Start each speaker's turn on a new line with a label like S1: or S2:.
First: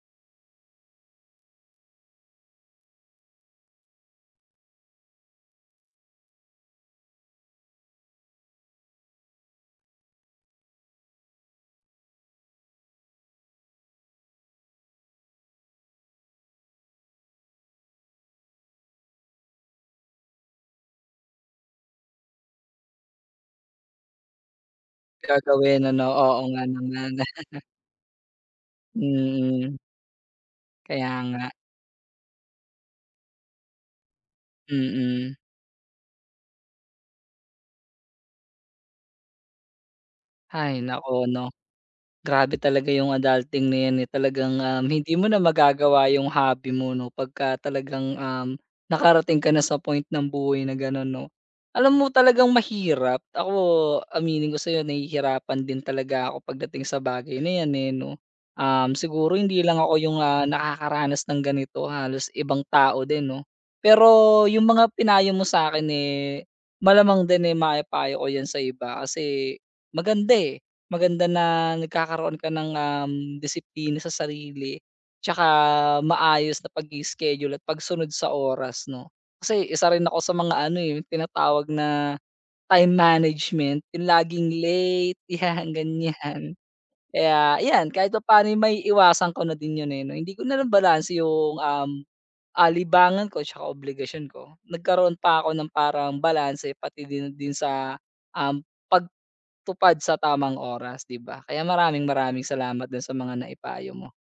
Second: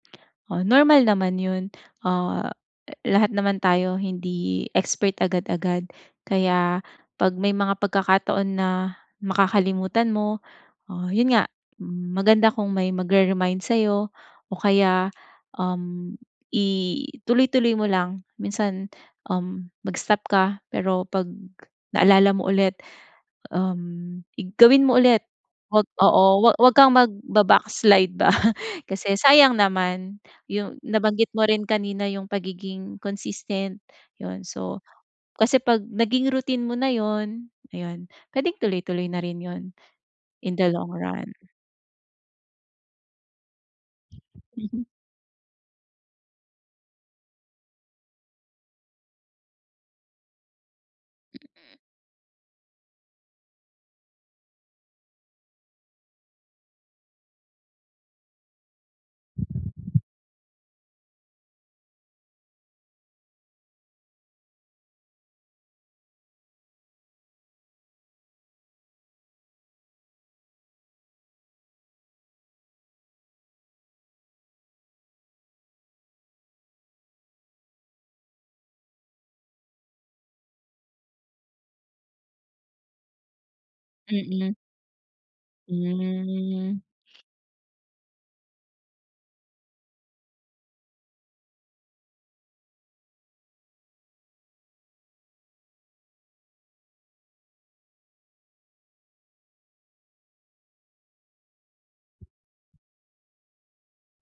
S1: Oh, normal naman yun. Ah, eh, lahat naman tayo hindi expert agad-agad. Kaya pag may mga pagkakataon na makakalimutan mo, ah, yun nga, m maganda kung may magre-remind sayo o kaya, um, ituloy-tuloy mo lang. Minsan, um, mag-stop ka pero pag naalala mo ulit, um, i gawin mo ulit.
S2: Gagawin
S1: Huwag
S2: ano,
S1: oo,
S2: oo,
S1: huwa
S2: nga
S1: huwag kang
S2: naman.
S1: magbaba-backslide ba kasi sayang
S2: Mm.
S1: naman yung
S2: Kaya
S1: nabanggit mo
S2: nga.
S1: rin kanina yung pagiging-consistent, yun. So
S2: Mm.
S1: kasi pag naging routine mo na yun, ayun pwedeng tuloy-tuloy na rin yun, in the
S2: Hay,
S1: long
S2: naku,
S1: run.
S2: no? Grabe talaga yung adulting na yan, eh. Talagang, um, hindi mo na magagawa yung hobby mo, no? Pagka talagang, um, nakarating ka na sa point ng buhay na ganun, no?
S1: Mm.
S2: Alam mo talagang mahirap. Ako aminin ko sayo nahihirapan din talaga ako pagdating sa bagay na yan, eh, no? Um, siguro hindi lang ako yung, ah, nakakaranas ng ganito halos ibang tao din, no? Pero yung mga pinayo mo sa'kin, eh, malamang din, eh, maipayo ko yan sa iba. Kasi, maganda, eh, maganda na nagkakaroon ka ng, um, disiplina sa sarili. Tsaka, maayos na pag-i-schedule at pagsunod sa oras, no? Kasi, isa rin ako sa mga ano, eh 'yong tinatawag na time management, yung laging
S1: Mm.
S2: late, yan, ganyan.
S1: Hmm.
S2: Kaya yan, kahit papaano maiiwasan ko na din yun, eh, no? Hindi ko na lang balanse yung, um, ah, libangan ko tsaka obligasyon ko. Nagkaroon pa ako ng parang balanse pati din, din sa, um, pagtupad sa tamang oras, di ba? Kaya maraming-maraming salamat dun sa mga naipayo mo.